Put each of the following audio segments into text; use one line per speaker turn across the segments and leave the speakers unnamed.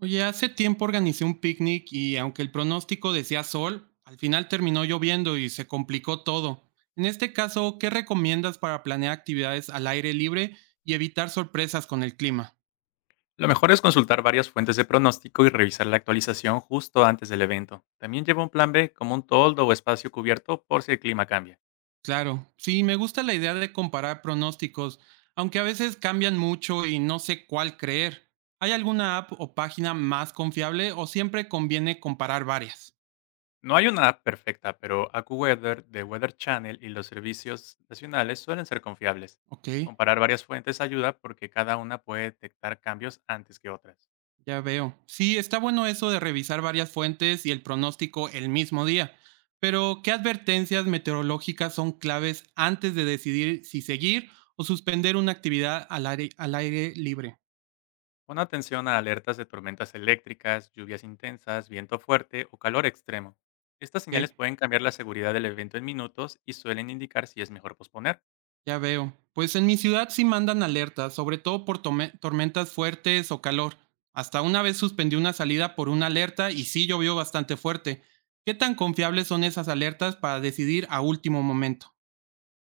Oye, hace tiempo organicé un picnic y aunque el pronóstico decía sol, al final terminó lloviendo y se complicó todo. En este caso, ¿qué recomiendas para planear actividades al aire libre y evitar sorpresas con el clima?
Lo mejor es consultar varias fuentes de pronóstico y revisar la actualización justo antes del evento. También lleva un plan B como un toldo o espacio cubierto por si el clima cambia.
Claro, sí, me gusta la idea de comparar pronósticos, aunque a veces cambian mucho y no sé cuál creer. ¿Hay alguna app o página más confiable o siempre conviene comparar varias?
No hay una app perfecta, pero AccuWeather, The Weather Channel y los servicios nacionales suelen ser confiables.
Ok.
Comparar varias fuentes ayuda porque cada una puede detectar cambios antes que otras.
Ya veo. Sí, está bueno eso de revisar varias fuentes y el pronóstico el mismo día. Pero, ¿qué advertencias meteorológicas son claves antes de decidir si seguir o suspender una actividad al aire libre?
Pon atención a alertas de tormentas eléctricas, lluvias intensas, viento fuerte o calor extremo. Estas
Ok,
señales pueden cambiar la seguridad del evento en minutos y suelen indicar si es mejor posponer.
ya veo. Pues en mi ciudad sí mandan alertas, sobre todo por tormentas fuertes o calor. Hasta una vez suspendí una salida por una alerta y sí llovió bastante fuerte. ¿Qué tan confiables son esas alertas para decidir a último momento?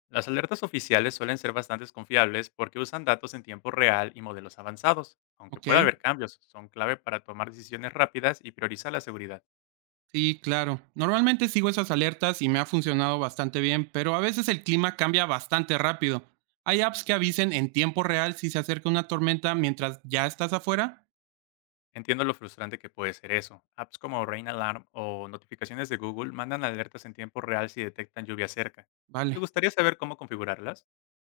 Las alertas oficiales suelen ser bastante confiables porque usan datos en tiempo real y modelos avanzados. Aunque
Ok.
pueda haber cambios, son clave para tomar decisiones rápidas y priorizar la seguridad.
Sí, claro. Normalmente sigo esas alertas y me ha funcionado bastante bien, pero a veces el clima cambia bastante rápido. ¿Hay apps que avisen en tiempo real si se acerca una tormenta mientras ya estás afuera?
Entiendo lo frustrante que puede ser eso. Apps como Rain Alarm o notificaciones de Google mandan alertas en tiempo real si detectan lluvia cerca. ¿Te
Vale.
gustaría saber cómo configurarlas?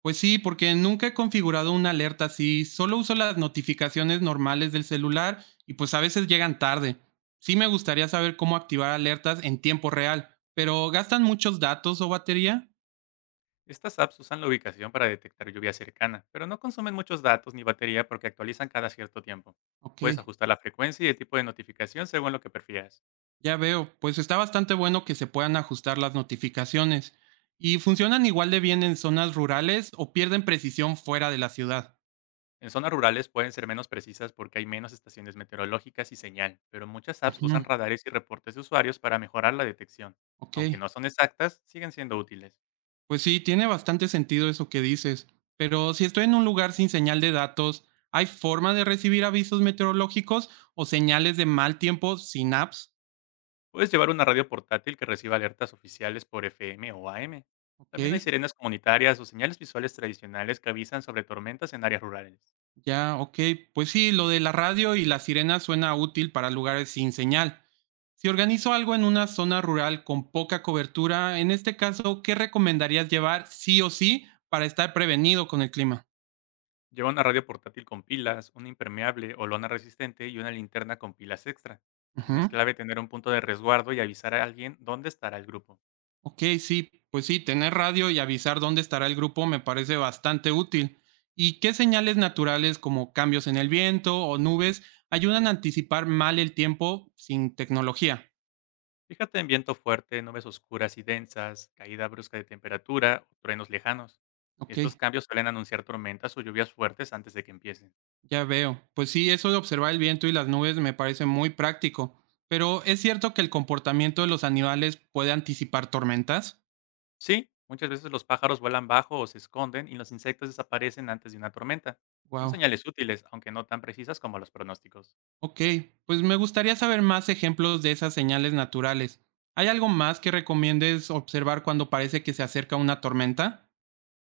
Pues sí, porque nunca he configurado una alerta así, solo uso las notificaciones normales del celular y pues a veces llegan tarde. Sí me gustaría saber cómo activar alertas en tiempo real, pero ¿gastan muchos datos o batería?
Estas apps usan la ubicación para detectar lluvia cercana, pero no consumen muchos datos ni batería porque actualizan cada cierto tiempo.
Ok.
Puedes ajustar la frecuencia y el tipo de notificación según lo que prefieras.
Ya veo, pues está bastante bueno que se puedan ajustar las notificaciones. ¿Y funcionan igual de bien en zonas rurales o pierden precisión fuera de la ciudad?
En zonas rurales pueden ser menos precisas porque hay menos estaciones meteorológicas y señal, pero muchas apps
Ujú.
usan radares y reportes de usuarios para mejorar la detección.
Ok,
Aunque no son exactas, siguen siendo útiles.
pues sí, tiene bastante sentido eso que dices. Pero si estoy en un lugar sin señal de datos, ¿hay forma de recibir avisos meteorológicos o señales de mal tiempo sin apps?
Puedes llevar una radio portátil que reciba alertas oficiales por FM o AM. También hay
Ok,
sirenas comunitarias o señales visuales tradicionales que avisan sobre tormentas en áreas rurales.
ya, ok. Pues sí, lo de la radio y la sirena suena útil para lugares sin señal. Si organizo algo en una zona rural con poca cobertura, en este caso, ¿qué recomendarías llevar sí o sí para estar prevenido con el clima?
Lleva una radio portátil con pilas, un impermeable o lona resistente y una linterna con pilas extra. También es
Ujú.
clave tener un punto de resguardo y avisar a alguien dónde estará el grupo.
Ok, sí, pues sí, tener radio y avisar dónde estará el grupo me parece bastante útil. ¿Y qué señales naturales como cambios en el viento o nubes ayudan a anticipar mal el tiempo sin tecnología?
Fíjate en viento fuerte, nubes oscuras y densas, caída brusca de temperatura o truenos lejanos.
Ok.
Estos cambios suelen anunciar tormentas o lluvias fuertes antes de que empiecen.
Ya veo. Pues sí, eso de observar el viento y las nubes me parece muy práctico. Pero ¿es cierto que el comportamiento de los animales puede anticipar tormentas?
Sí, muchas veces los pájaros vuelan bajo o se esconden y los insectos desaparecen antes de una tormenta. Son
Wow.
señales útiles, aunque no tan precisas como los pronósticos.
Ok, pues me gustaría saber más ejemplos de esas señales naturales. ¿Hay algo más que recomiendes observar cuando parece que se acerca una tormenta?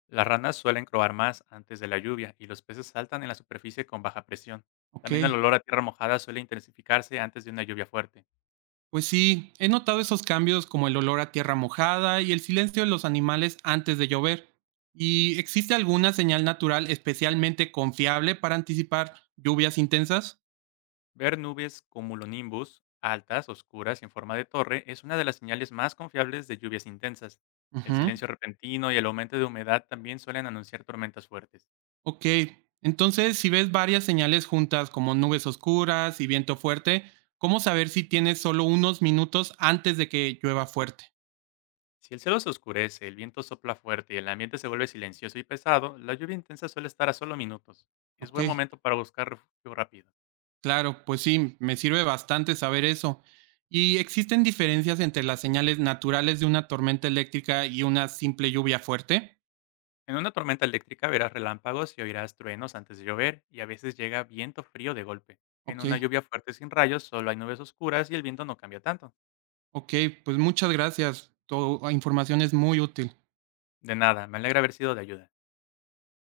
Las ranas suelen croar más antes de la lluvia y los peces saltan en la superficie con baja presión.
Ok,
También el olor a tierra mojada suele intensificarse antes de una lluvia fuerte.
pues sí, he notado esos cambios como el olor a tierra mojada y el silencio de los animales antes de llover. ¿Y existe alguna señal natural especialmente confiable para anticipar lluvias intensas?
Ver nubes cumulonimbus altas, oscuras y en forma de torre es una de las señales más confiables de lluvias intensas. El
Ujú.
silencio repentino y el aumento de humedad también suelen anunciar tormentas fuertes.
Ok. Entonces, si ves varias señales juntas como nubes oscuras y viento fuerte, ¿cómo saber si tienes solo unos minutos antes de que llueva fuerte?
Si el cielo se oscurece, el viento sopla fuerte y el ambiente se vuelve silencioso y pesado, la lluvia intensa suele estar a solo minutos. Es
Ok,
buen momento para buscar refugio rápido.
claro, pues sí, me sirve bastante saber eso. ¿Y existen diferencias entre las señales naturales de una tormenta eléctrica y una simple lluvia fuerte?
En una tormenta eléctrica verás relámpagos y oirás truenos antes de llover y a veces llega viento frío de golpe. En
Ok,
una lluvia fuerte sin rayos solo hay nubes oscuras y el viento no cambia tanto.
ok, pues muchas gracias. Tu información es muy útil.
De nada, me alegra haber sido de ayuda.